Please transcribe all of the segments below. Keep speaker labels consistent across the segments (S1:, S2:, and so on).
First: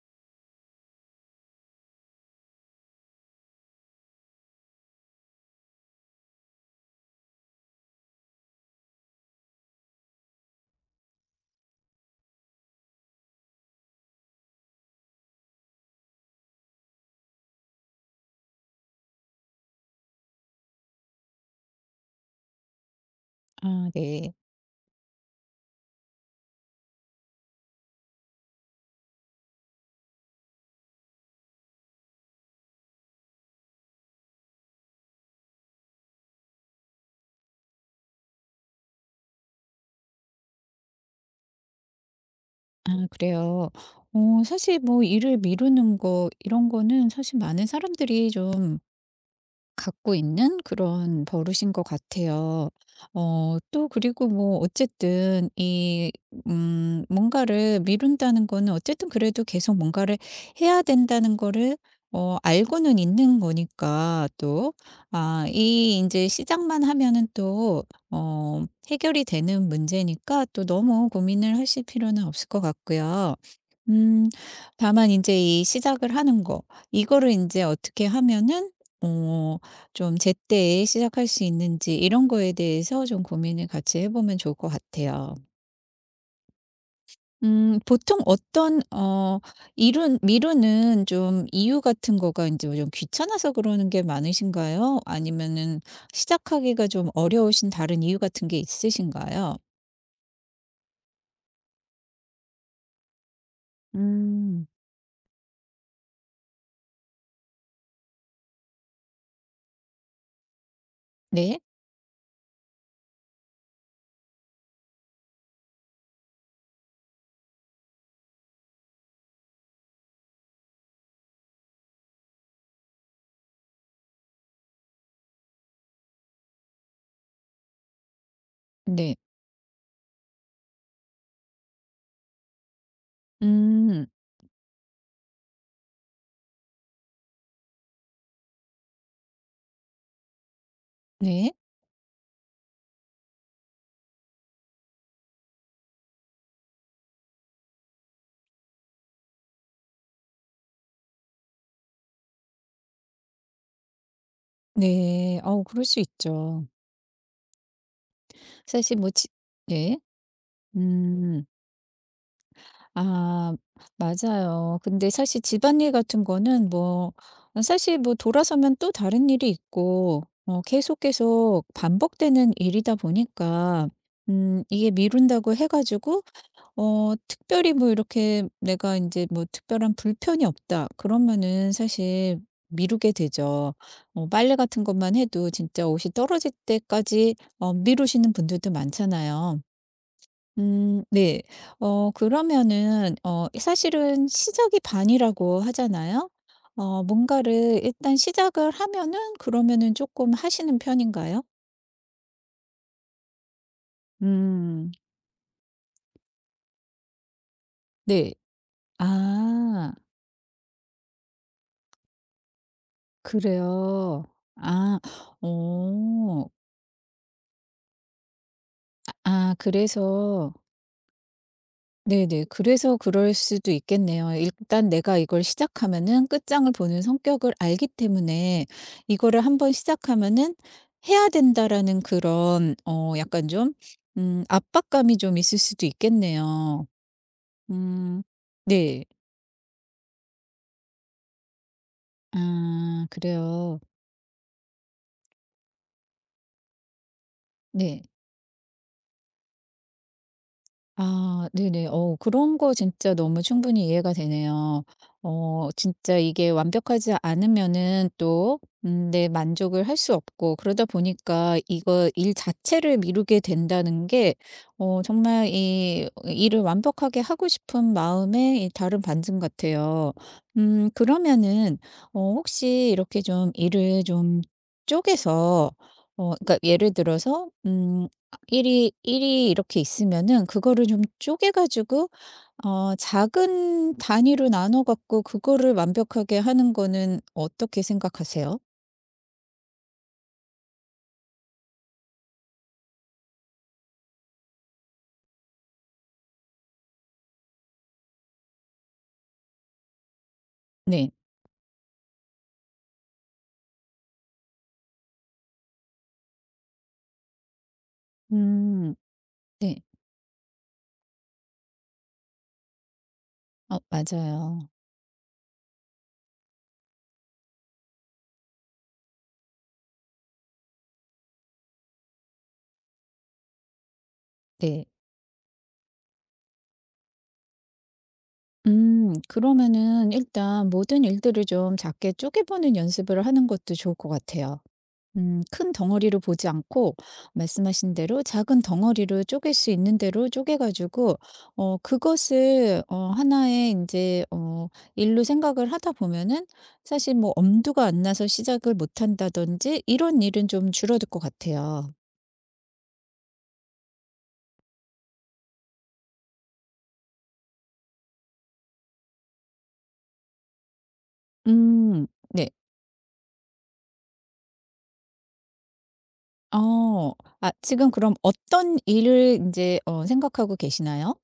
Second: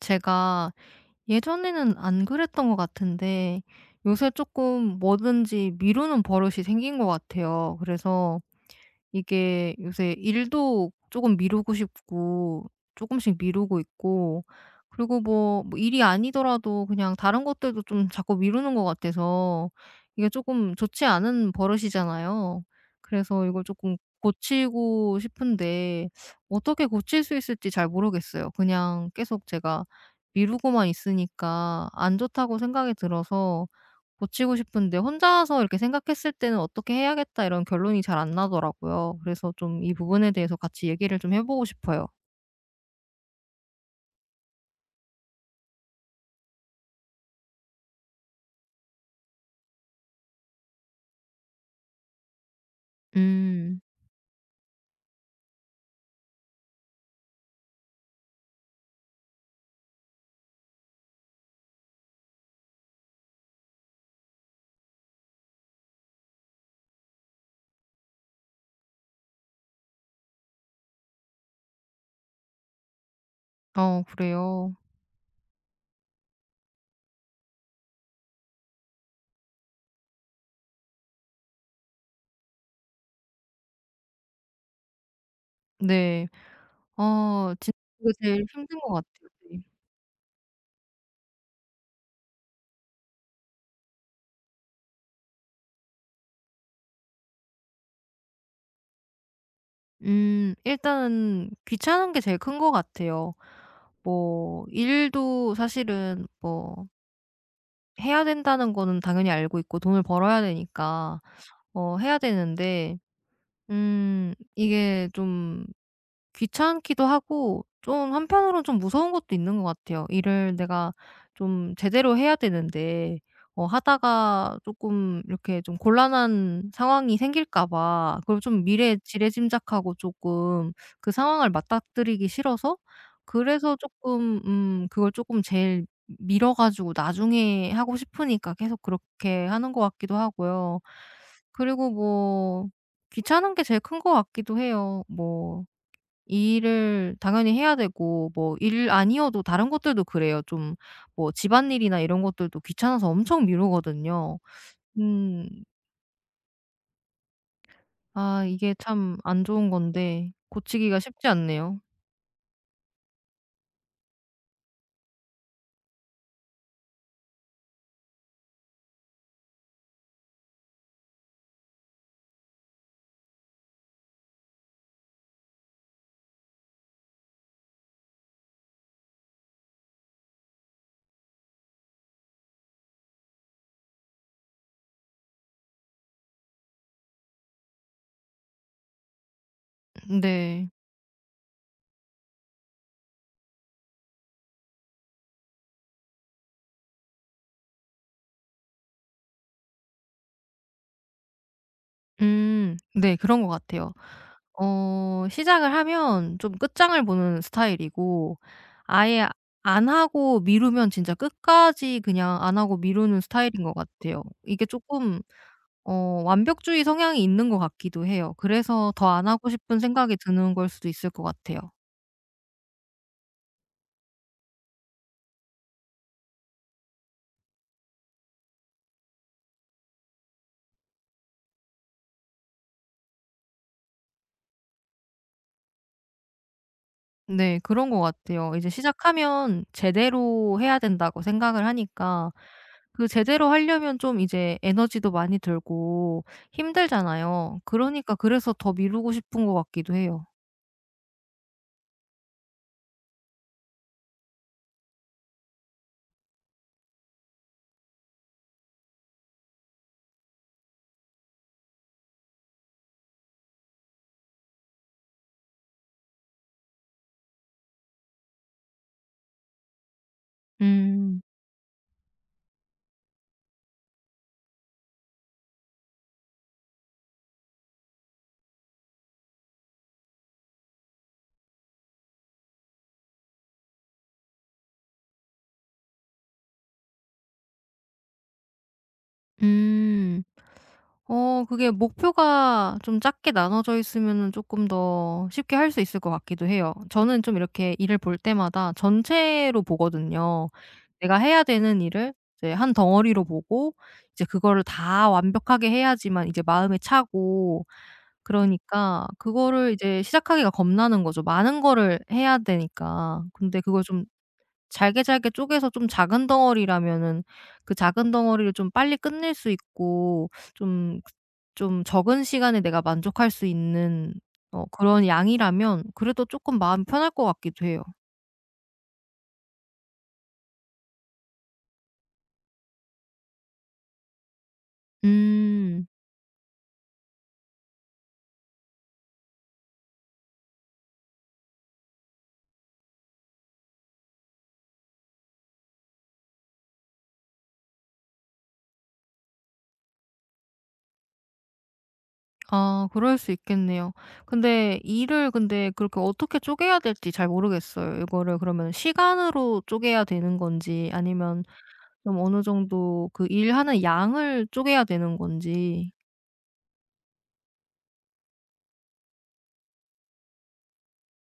S1: 제가 예전에는 안 그랬던 것 같은데 요새 조금 뭐든지 미루는 버릇이 생긴 것 같아요. 그래서 이게 요새 일도 조금 미루고 싶고 조금씩 미루고 있고, 그리고 뭐 일이 아니더라도 그냥 다른 것들도 좀 자꾸 미루는 것 같아서 이게 조금 좋지 않은 버릇이잖아요. 그래서 이걸
S2: 아
S1: 조금
S2: 네.
S1: 고치고 싶은데 어떻게 고칠 수 있을지 잘 모르겠어요. 그냥 계속 제가 미루고만 있으니까 안 좋다고 생각이 들어서 고치고 싶은데, 혼자서 이렇게 생각했을 때는 '어떻게 해야겠다.' 이런 결론이 잘 안 나더라고요. 그래서 좀 이 부분에 대해서 같이 얘기를 좀 해 보고 싶어요.
S2: 아 그래요. 사실 뭐 일을 미루는 거 이런 거는 사실 많은 사람들이 좀 갖고 있는 그런 버릇인 것 같아요.
S1: 음.
S2: 또 그리고 뭐 어쨌든 뭔가를 미룬다는 거는 어쨌든 그래도 계속 뭔가를 해야 된다는 거를 알고는 있는 거니까 이 이제 시작만 하면은 해결이 되는 문제니까 또 너무 고민을 하실 필요는 없을 것 같고요.
S1: 어
S2: 음,
S1: 그래요?
S2: 다만 이제 이 시작을 하는 거, 이거를 이제 어떻게 하면은 어, 좀 제때 시작할 수 있는지 이런 거에 대해서 좀 고민을 같이 해 보면 좋을 것 같아요.
S1: 네. 아 진짜 그게
S2: 보통
S1: 제일 힘든
S2: 어떤
S1: 것 같아요.
S2: 어
S1: 네.
S2: 이룬 미루는 좀 이유 같은 거가 이제 좀 귀찮아서 그러는 게 많으신가요? 아니면은 시작하기가 좀 어려우신 다른 이유 같은 게 있으신가요?
S1: 일단은 귀찮은 게 제일 큰 것 같아요. 뭐
S2: 음.
S1: 일도 사실은 뭐 해야 된다는 거는 당연히 알고 있고, 돈을 벌어야 되니까
S2: 네.
S1: 어 해야 되는데, 이게 좀 귀찮기도 하고 좀 한편으로는 좀 무서운 것도 있는 것 같아요. 일을 내가 좀 제대로 해야 되는데, 어 하다가 조금 이렇게 좀 곤란한 상황이 생길까 봐 그걸 좀 미래에
S2: 네.
S1: 지레짐작하고 조금 그 상황을 맞닥뜨리기 싫어서, 그래서
S2: 음.
S1: 조금 그걸 조금 제일 미뤄 가지고 나중에 하고 싶으니까 계속 그렇게 하는 것 같기도 하고요.
S2: 네.
S1: 그리고 뭐 귀찮은 게 제일 큰 것 같기도 해요. 뭐 일을 당연히 해야 되고, 뭐 일 아니어도 다른 것들도 그래요. 좀 뭐 집안일이나 이런 것들도 귀찮아서 엄청 미루거든요.
S2: 네.
S1: 음.
S2: 어 그럴 수 있죠.
S1: 아 이게
S2: 사실 뭐
S1: 참
S2: 지
S1: 안 좋은
S2: 네.
S1: 건데 고치기가 쉽지
S2: 음.
S1: 않네요.
S2: 아 맞아요. 근데 사실 집안일 같은 거는 뭐 아 사실 뭐 돌아서면 또 다른 일이 있고 어 계속 반복되는 일이다 보니까 이게 미룬다고 해 가지고 어 특별히 뭐 이렇게 내가 이제 뭐 '특별한 불편이 없다.' 그러면은 사실 미루게 되죠. 어 빨래 같은 것만 해도 진짜 옷이 떨어질 때까지 어 미루시는 분들도 많잖아요.
S1: 네.
S2: 네. 어 그러면은 어 사실은 시작이 반이라고 하잖아요. 어 뭔가를 일단 시작을 하면은 그러면은 조금 하시는 편인가요?
S1: 음. 네, 그런 것 같아요.
S2: 음
S1: 어 시작을 하면 좀 끝장을 보는
S2: 네.
S1: 스타일이고, 아예 안
S2: 아
S1: 하고 미루면 진짜 끝까지 그냥 안 하고 미루는 스타일인 것 같아요.
S2: 그래요.
S1: 이게
S2: 아.
S1: 쪼끔
S2: 오
S1: 어 완벽주의 성향이 있는 것 같기도 해요. 그래서 더 안 하고
S2: 아
S1: 싶은 생각이
S2: 그래서
S1: 드는 걸 수도 있을 것 같아요.
S2: 네네. 그래서 그럴 수도 있겠네요. 일단 내가 이걸 시작하면은 끝장을 보는 성격을 알기 때문에 이거를 한번 시작하면은 해야 된다라는 그런 어 약간 좀 압박감이 좀 있을 수도 있겠네요.
S1: 네, 그런 것
S2: 음.
S1: 같아요. 이제
S2: 네.
S1: 시작하면 제대로 해야 된다고 생각을 하니까 그
S2: 아
S1: 제대로
S2: 그래요.
S1: 하려면 좀 이제 에너지도 많이 들고 힘들잖아요.
S2: 네.
S1: 그러니까 그래서 더 미루고 싶은 것 같기도 해요.
S2: 아 네네. 어 그런 거 진짜 너무 충분히 이해가 되네요. 어 진짜 이게 완벽하지 않으면은 또 내 만족을 할 수 없고 그러다 보니까 이거 일 자체를 미루게 된다는 게 어 정말 이 일을 완벽하게 하고 싶은 마음의 이 다른 반증 같아요.
S1: 음.
S2: 그러면은 어 혹시 이렇게 좀 일을 좀 쪼개서 어 그러니까 예를 들어서 일이 이렇게 있으면은 그거를 좀 쪼개 가지고 어 작은 단위로 나눠 갖고 그거를 완벽하게 하는 거는 어떻게 생각하세요?
S1: 음. 어 그게 목표가 좀 작게 나눠져 있으면은 조금 더 쉽게 할 수 있을 것 같기도 해요. 저는 좀 이렇게 일을 볼 때마다 전체로 보거든요.
S2: 네.
S1: 내가 해야 되는 일을 이제 한 덩어리로 보고 이제 그거를 다 완벽하게 해야지만 이제 마음에 차고,
S2: 음.
S1: 그러니까 그거를
S2: 네.
S1: 이제 시작하기가 겁나는 거죠. 많은 거를 해야 되니까. 근데
S2: 어
S1: 그걸 좀
S2: 맞아요.
S1: 잘게 잘게 쪼개서 좀 작은 덩어리라면은 그 작은 덩어리를 좀 빨리 끝낼 수 있고, 좀 적은 시간에 내가 만족할 수 있는 어
S2: 네.
S1: 그런 양이라면 그래도 쪼끔 마음이 편할 것 같기도 해요.
S2: 그러면은 일단 모든 일들을 좀 작게 쪼개 보는 연습을 하는 것도 좋을 것 같아요. 큰
S1: 음.
S2: 덩어리로 보지 않고 말씀하신 대로 작은 덩어리로 쪼갤 수 있는 대로 쪼개 가지고 어 그것을 어 하나의 인제 어 일로 생각을 하다 보면은 사실 뭐 엄두가 안 나서 시작을 못 한다든지 이런 일은 좀 줄어들 것 같아요.
S1: 아 그럴 수 있겠네요. 근데 일을 근데 그렇게 어떻게 쪼개야 될지 잘 모르겠어요. 이거를 그러면 시간으로 쪼개야 되는 건지 아니면 좀 어느
S2: 네.
S1: 정도 그 일하는 양을 쪼개야 되는 건지.
S2: 어. 아 지금 그럼 어떤 일을 인제 어 생각하고 계시나요?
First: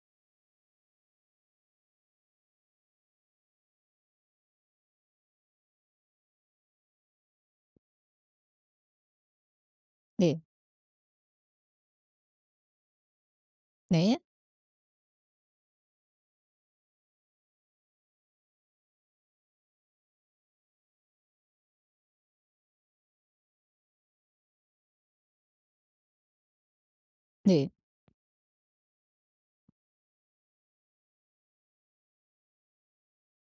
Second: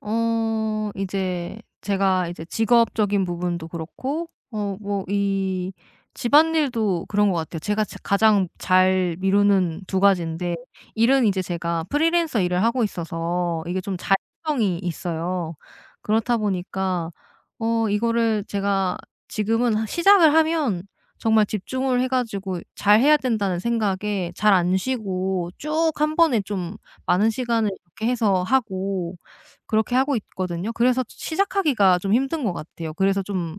S1: 어 이제 제가 이제 직업적인 부분도 그렇고 어 뭐 이 집안일도 그런 것 같아요. 제가 자 가장 잘 미루는 두
S2: 네.
S1: 가지인데, 일은 이제 제가 프리랜서 일을 하고 있어서 이게 좀
S2: 네.
S1: 자율성이 있어요. 그렇다 보니까 어 이거를 제가 지금은 하 시작을 하면 정말 집중을 해 가지고 '잘해야 된다.'는 생각에 잘 안 쉬고 쭉 한 번에 좀 많은 시간을
S2: 네.
S1: 이렇게 해서 하고 그렇게 하고 있거든요. 그래서 시작하기가 좀 힘든 것 같아요. 그래서 좀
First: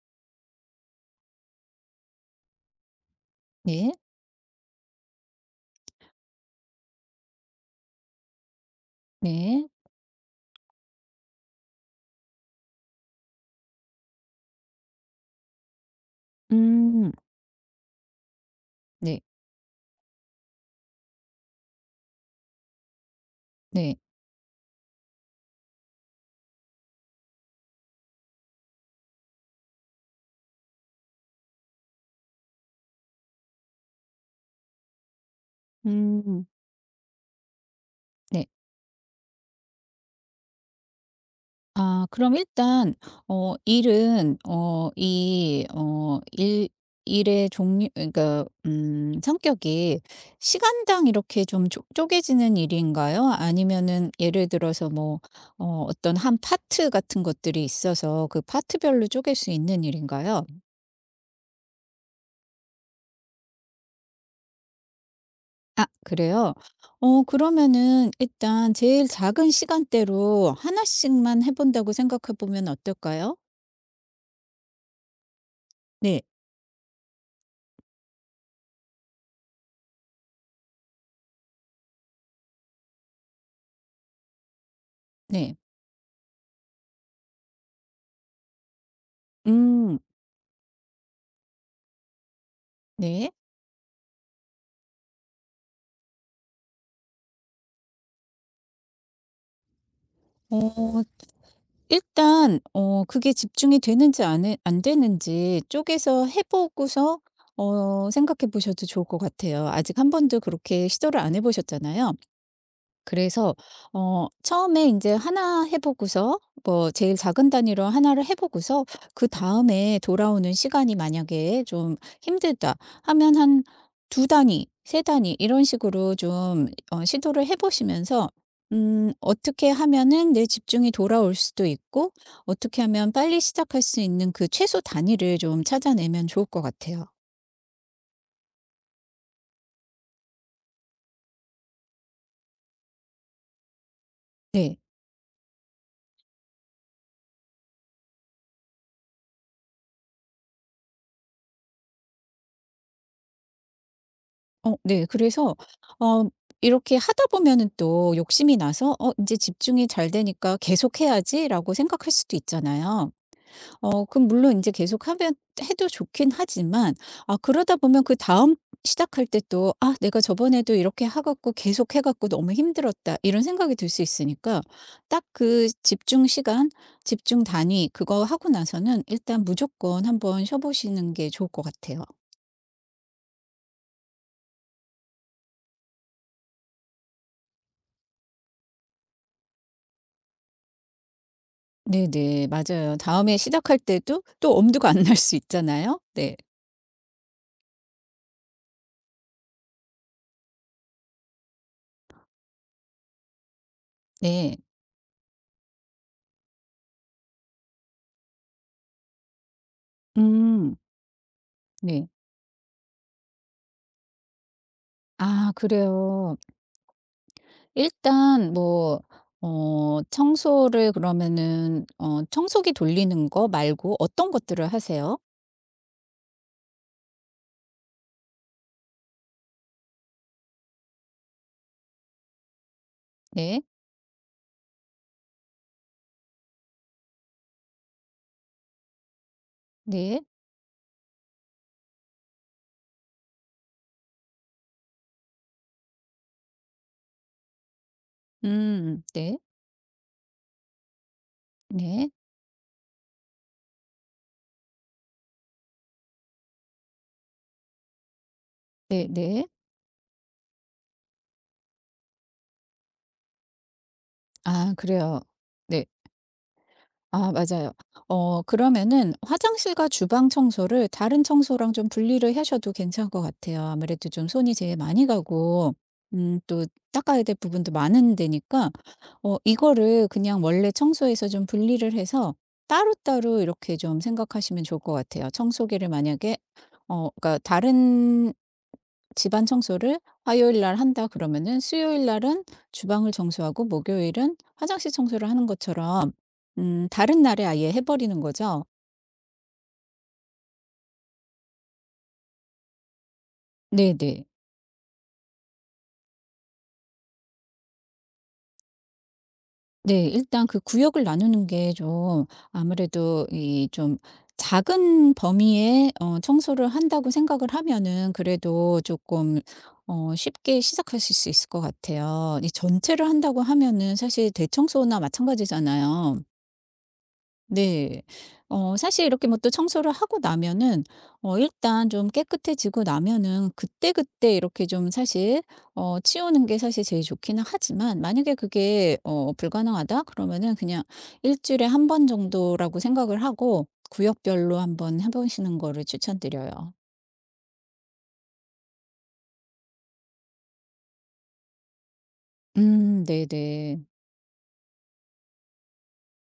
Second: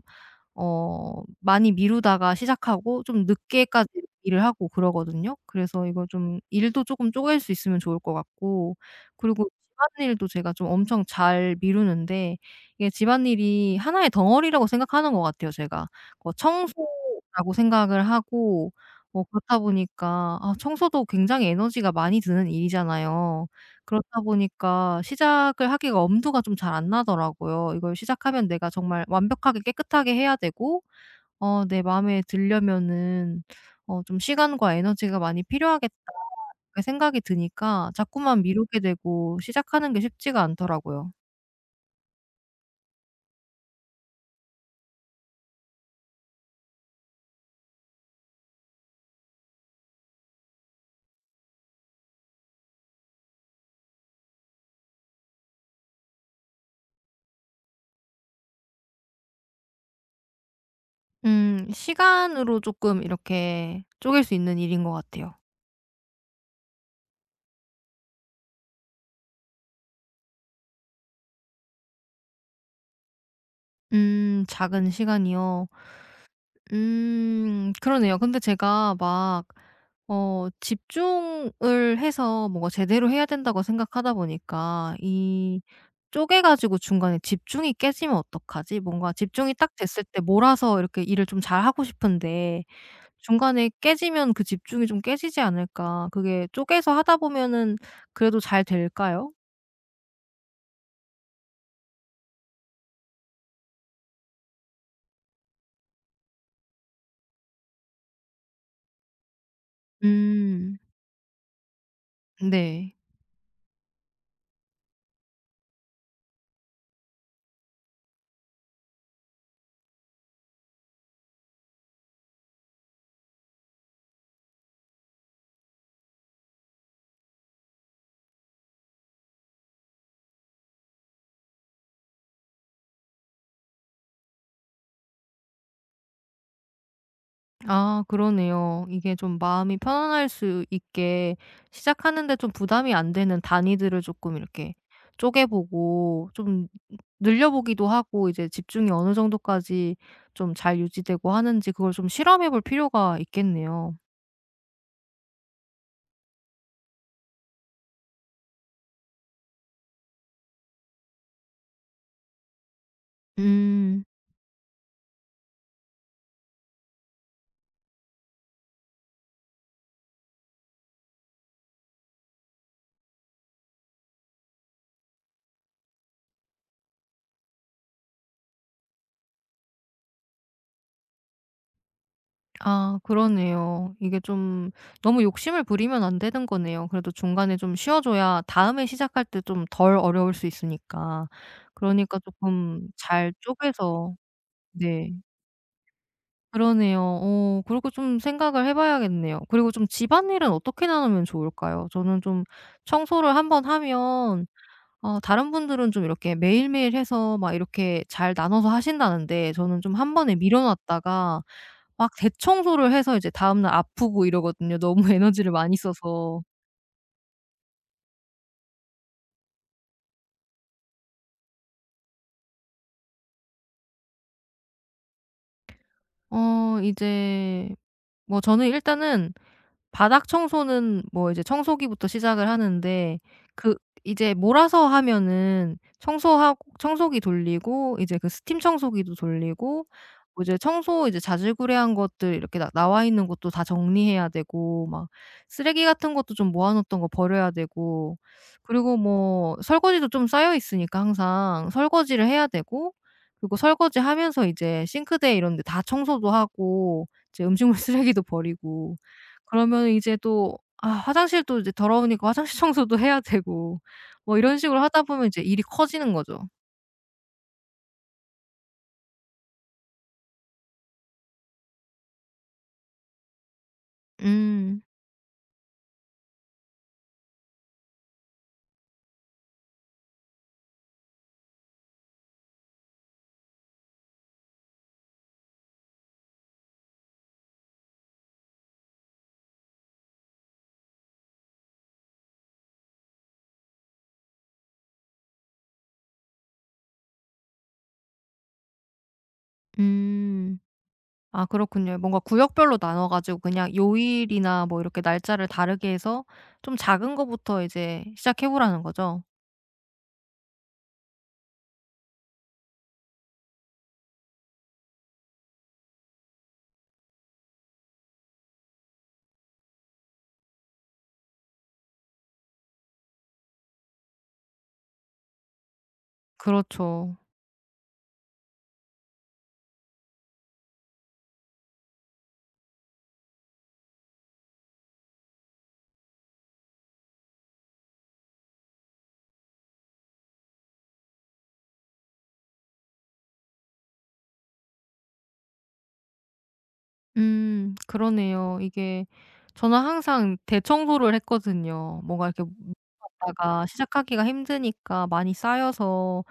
S1: 어 많이 미루다가 시작하고 좀 늦게까지
S2: 네.
S1: 일을 하고 그러거든요. 그래서 이거 좀 일도 조금 쪼갤 수 있으면 좋을 것 같고, 그리고
S2: 네.
S1: 집안일도 제가 좀 엄청 잘 미루는데 이게 집안일이 하나의 덩어리라고 생각하는 것 같아요 제가. 뭐
S2: 음.
S1: 청소라고 생각을 하고,
S2: 네.
S1: 뭐 그렇다 보니까 아 청소도 굉장히 에너지가 많이 드는 일이잖아요.
S2: 네.
S1: 그렇다 보니까 시작을 하기가 엄두가 좀 잘 안 나더라고요. 이걸 시작하면 내가 정말 완벽하게 깨끗하게 해야 되고 어 내 마음에 들려면은 어 좀 '시간과 에너지가 많이 필요하겠다.'
S2: 음.
S1: 이렇게 생각이 드니까 자꾸만
S2: 네.
S1: 미루게 되고 시작하는 게 쉽지가 않더라고요.
S2: 아 그럼 일단 어 일은 어 이 어 일 일의 종류 그러니까 성격이 시간당 이렇게 좀 쪼 쪼개지는 일인가요? 아니면은 예를 들어서 뭐 어 어떤 한 파트 같은 것들이 있어서 그 파트별로 쪼갤 수 있는 일인가요?
S1: 시간으로 쪼끔 이렇게 쪼갤 수 있는 일인 것 같아요.
S2: 아 그래요? 어 그러면은 일단 제일 작은 시간대로 하나씩만 해 본다고 생각해 보면 어떨까요?
S1: 작은 시간이요.
S2: 네.
S1: 그러네요. 근데 제가 막 어 집중을 해서 뭔가 제대로 해야 된다고 생각하다 보니까
S2: 네.
S1: 이 쪼개 가지고 중간에 집중이 깨지면 어떡하지? 뭔가 집중이 딱
S2: 음
S1: 됐을 때 몰아서 이렇게 일을 좀 잘하고 싶은데
S2: 네.
S1: 중간에 깨지면 그 집중이 좀 깨지지 않을까? 그게 쪼개서 하다 보면은 그래도 잘 될까요?
S2: 어 일단 어 그게 집중이 되는지 안 되는지 쪼개서 해 보고서 어 생각해 보셔도 좋을 것 같아요. 아직 한 번도
S1: 음.
S2: 그렇게 시도를 안 해 보셨잖아요.
S1: 네.
S2: 그래서 어 처음에 인제 하나 해 보고서 뭐 제일 작은 단위로 하나를 해 보고서 그다음에 돌아오는 시간이 만약에 좀 힘들다 하면 한 두 단위, 세 단위 이런 식으로 좀 어 시도를 해 보시면서 어떻게 하면은 내 집중이 돌아올 수도 있고 어떻게 하면 빨리 시작할 수 있는 그 최소 단위를 좀 찾아내면 좋을 것 같아요.
S1: 아 그러네요. 이게 좀 마음이 편안할 수 있게 시작하는데 좀 부담이 안 되는 단위들을 조금 이렇게
S2: 네.
S1: 쪼개 보고 좀 늘려 보기도 하고 이제 집중이 어느 정도까지 좀 잘 유지되고 하는지 그걸 좀 실험해 볼 필요가 있겠네요.
S2: 어 네. 그래서 어 이렇게 하다 보면은 또 욕심이 나서 '어 제 집중이 잘 되니까 계속해야지.'라고 생각할 수도 있잖아요.
S1: 음.
S2: 어 그럼 물론 이제 계속하면 해도 좋긴 하지만 아 그러다 보면 그다음 시작할 때 또 '아 내가 저번에도 이렇게 해 갖고 계속해 갖고 너무 힘들었다.' 이런 생각이 들 수 있으니까 딱 그 집중 시간, 집중 단위 그거 하고 나서는 일단 무조건 한번 쉬어 보시는 게 좋을 것 같아요.
S1: 아 그러네요. 이게 좀 너무 욕심을 부리면 안 되는 거네요. 그래도 중간에 좀 쉬어 줘야 다음에 시작할 때 좀 덜 어려울 수 있으니까. 그러니까
S2: 네네.
S1: 조금
S2: 맞아요.
S1: 잘
S2: 다음에 시작할
S1: 쪼개서.
S2: 때도 또 엄두가 안
S1: 네.
S2: 날 수 있잖아요. 네.
S1: 그러네요. 어 그리고 좀 생각을 해 봐야겠네요. 그리고 좀 집안일은 어떻게 나누면 좋을까요? 저는 좀 청소를 한번 하면
S2: 네.
S1: 어 다른 분들은 좀 이렇게 매일매일 해서 막 이렇게 잘 나눠서 하신다는데, 저는 좀 한 번에 미뤄
S2: 음.
S1: 놨다가
S2: 네.
S1: 막 대청소를 해서 이제 다음날 아프고 이러거든요, 너무 에너지를
S2: 아
S1: 많이
S2: 그래요.
S1: 써서.
S2: 일단 뭐 어 청소를 그러면은 어 청소기 돌리는 거 말고 어떤 것들을 하세요?
S1: 어 이제 뭐 저는 일단은 바닥 청소는 뭐 이제 청소기부터 시작을 하는데,
S2: 네.
S1: 그 이제 몰아서 하면은 청소하고 청소기 돌리고 이제 그 스팀 청소기도 돌리고,
S2: 네.
S1: 뭐 이제 청소 이제 자질구레한 것들 이렇게 나 나와 있는 것도 다 정리해야 되고, 막 쓰레기 같은 것도 좀 모아 놓던 거 버려야 되고, 그리고
S2: 음. 네.
S1: 뭐 설거지도 좀 쌓여 있으니까 항상
S2: 네.
S1: 설거지를 해야 되고, 그리고 설거지하면서 이제 싱크대 이런 데 다 청소도 하고 이제 음식물 쓰레기도 버리고,
S2: 네네.
S1: 그러면 이제 또 아 화장실도 이제 더러우니까 화장실 청소도 해야 되고, 뭐 이런
S2: 아
S1: 식으로 하다
S2: 그래요.
S1: 보면 이제 일이
S2: 네.
S1: 커지는 거죠.
S2: 아 맞아요. 어 그러면은 화장실과 주방 청소를 다른 청소랑 좀 분리를 하셔도 괜찮을 것 같아요. 아무래도 좀 손이 제일
S1: 음.
S2: 많이 가고 또 닦아야 될 부분도 많은 데니까 어 이거를 그냥 원래 청소에서 좀 분리를 해서 따로따로 이렇게 좀 생각하시면 좋을 것 같아요. 청소기를 만약에 어 그러니까 다른 집안 청소를 화요일 날 한다 그러면은 수요일 날은 주방을 청소하고 목요일은 화장실 청소를 하는 것처럼 다른 날에 아예 해 버리는 거죠?
S1: 음. 아 그렇군요. 뭔가 구역별로 나눠 가지고 그냥
S2: 네네.
S1: 요일이나 뭐 이렇게 날짜를 다르게 해서 좀 작은 거부터 이제 시작해 보라는 거죠?
S2: 네. 일단 그 구역을 나누는 게 좀 아무래도 이 좀 작은 범위에 어 청소를 한다고 생각을 하면은 그래도 조금 어 쉽게 시작하실 수 있을 것 같아요. 이 전체를 한다고 하면은 사실 대청소나 마찬가지잖아요.
S1: 그렇죠.
S2: 네. 어 사실 이렇게 뭐 또 청소를 하고 나면은 어 일단 좀 깨끗해지고 나면은 그때그때 이렇게 좀 사실 어 치우는 게 사실 제일 좋기는 하지만 만약에 그게 어 불가능하다 그러면은 그냥 일 주일에 한 번 정도라고 생각을 하고 구역별로 한번 해 보시는 거를 추천드려요.
S1: 그러네요. 이게 저는 항상 대청소를 했거든요. 뭔가 이렇게 다가
S2: 네네.
S1: 시작하기가 힘드니까 많이 쌓여서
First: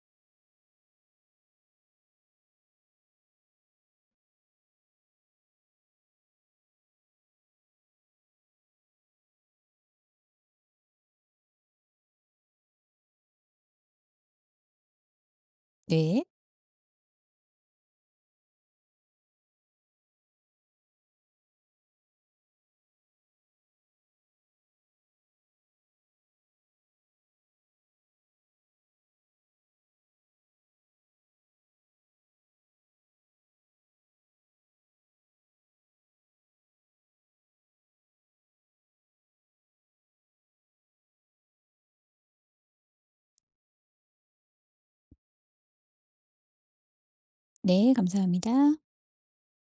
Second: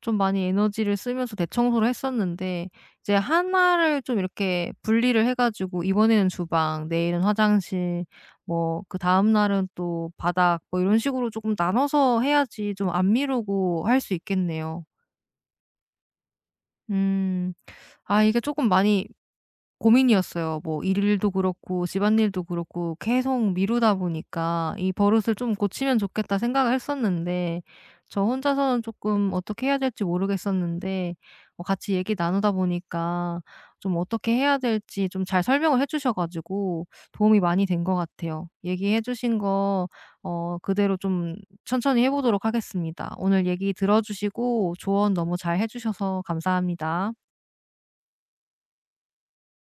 S1: 좀 많이 에너지를 쓰면서 대청소를 했었는데, 이제 하나를 좀 이렇게 분리를 해 가지고 이번에는 주방, 내일은 화장실, 뭐 그다음 날은 또 바닥 뭐 이런 식으로 조금 나눠서 해야지 좀 안 미루고 할 수 있겠네요.
S2: 네.
S1: 음. 아 이게 조금 많이 고민이었어요. 뭐 일도 일 그렇고 집안일도 그렇고 계속 미루다 보니까 이 버릇을 좀 고치면 좋겠다 생각을 했었는데, 저 혼자서는 조금 어떻게 해야 될지 모르겠었는데 어 같이 얘기 나누다 보니까 좀 어떻게 해야 될지 좀 잘 설명을 해 주셔 가지고 도움이 많이 된 것 같아요. 얘기해 주신 거 어 그대로 좀 천천히 해 보도록 하겠습니다. 오늘 얘기 들어 주시고 조언 너무 잘 해 주셔서 감사합니다.
S2: 네 감사합니다.